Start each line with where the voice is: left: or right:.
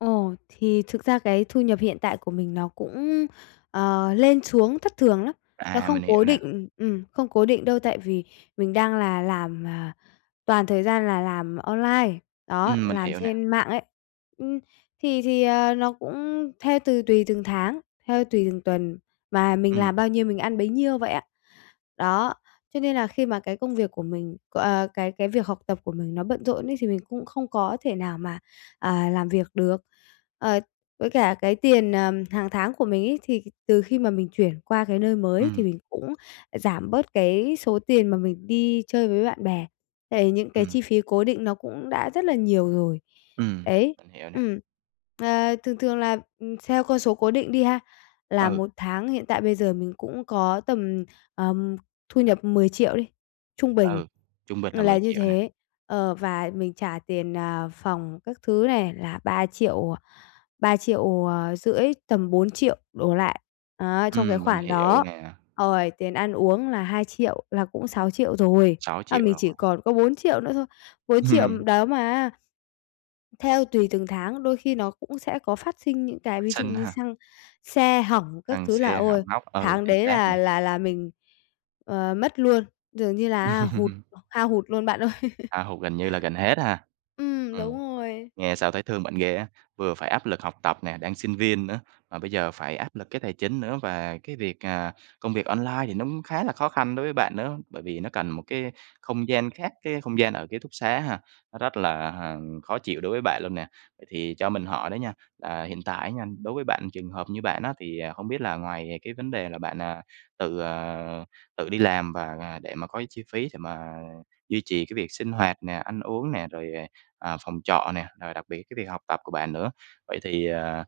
left: Ồ, thì thực ra cái thu nhập hiện tại của mình nó cũng, ờ, lên xuống thất thường lắm. Nó
right: À,
left: không
right: mình hiểu
left: cố
right: nè.
left: định ừm, không cố định đâu, tại vì mình đang là làm, à, toàn thời gian là làm online, đó,
right: Ừm, mình
left: làm
right: hiểu nè.
left: trên mạng ấy. Ừm. Thì thì, ờ, nó cũng theo từ tùy từng tháng, theo tùy từng tuần mà mình
right: Ừm.
left: làm bao nhiêu mình ăn bấy nhiêu vậy à. Đó, cho nên là khi mà cái công việc của mình, ờ cái cái việc học tập của mình nó bận rộn ấy, thì mình cũng không có thể nào mà, à, làm việc được. Ờ, với cả cái tiền, ờ, hằng tháng của mình ấy, thì từ khi mà mình chuyển qua cái nơi mới thì
right: Ừm.
left: mình cũng giảm bớt cái số tiền mà mình đi chơi với bạn bè. Tại những cái
right: Ừm.
left: chi phí cố định nó cũng đã rất là nhiều rồi.
right: Ừm,
left: Đấy.
right: mình hiểu nè.
left: Ừm. Ờ, thường thường là, ừm, theo con số cố định đi ha, là
right: Ừ.
left: một tháng hiện tại bây giờ mình cũng có tầm, ờm, thu nhập 10.000.000 đi, trung bình
right: Ừ, trung bình là mười
left: là như
right: triệu nè.
left: thế. Ờ, và mình trả tiền, ờ, phòng các thứ này là 3.000.000, à, 3.500.000, tầm 4.000.000 đổ lại, á, trong cái
right: Ừm, mình
left: khoản
right: hiểu
left: đó.
right: nè.
left: Rồi tiền ăn uống là 2.000.000 là cũng 6.000.000 rồi.
right: sáu
left: À,
right: triệu
left: mình
right: rồi.
left: chỉ còn có 4.000.000 nữa thôi. 4.000.000
right: Hừm.
left: đó mà á theo tùy từng tháng, đôi khi nó cũng sẽ có phát sinh những cái
right: Phát
left: ví dụ
right: sinh
left: như
right: hả?
left: xăng, xe hỏng các
right: Xăng
left: thứ là
right: xe hỏng
left: ôi
right: hóc, ừ,
left: tháng
right: chính
left: đấy
right: xác
left: là
right: nè.
left: là là mình, ờ, mất luôn, dường như là á hụt, hao hụt luôn bạn ơi!
right: Hao hụt gần như là gần hết ha.
left: Ừm, đúng
right: Ừm.
left: rồi.
right: Nghe sao thấy thương bạn ghê á, vừa phải áp lực học tập nè, đang sinh viên nữa, mà bây giờ phải áp lực cái tài chính nữa. Và cái việc, à công việc online thì nó cũng khá là khó khăn đối với bạn nữa, bởi vì nó cần một cái không gian khác, cái không gian ở ký túc xá ha, nó rất là, ờ, khó chịu đối với bạn luôn nè. Ờ, thì cho mình hỏi đó nha, là hiện tại á nha, đối với bạn, trường hợp như bạn á, thì, à, hổng biết là ngoài cái vấn đề là bạn, à, tự, ờ, tự đi làm và để mà có chi phí để mà duy trì cái việc sinh hoạt nè, ăn uống nè, rồi, ờ, à, phòng trọ nè, rồi đặc biệt cái việc học tập của bạn nữa. Vậy thì, à,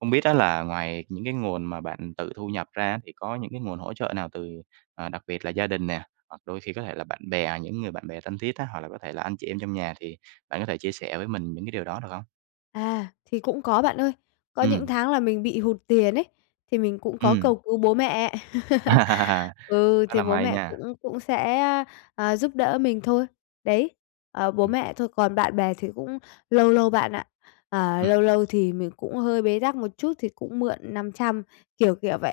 right: hông biết á, là ngoài những cái nguồn mà bạn tự thu nhập ra thì có những cái nguồn hỗ trợ nào từ, à, đặc biệt là gia đình nè, hoặc đôi khi có thể là bạn bè, những người bạn bè thân thiết á, hoặc là có thể là anh chị em trong nhà thì bạn có thể chia sẻ với mình những cái điều đó được hông?
left: À, thì cũng có bạn ơi. Có những
right: Ừm.
left: tháng là mình bị hụt tiền ấy, thì mình cũng có
right: Ừm.
left: cầu cứu bố mẹ. Ừ,
right: Khá
left: thì
right: là
left: bố
right: may
left: mẹ
right: nha.
left: cũng cũng sẽ, a, à, giúp đỡ mình thôi. Đấy. Ờ, bố
right: Ừm.
left: mẹ thôi, còn bạn bè thì cũng lâu lâu bạn ạ. Ờ,
right: Ừm.
left: lâu lâu thì mình cũng hơi bế tắc một chút thì cũng mượn 500, kiểu, kiểu vậy.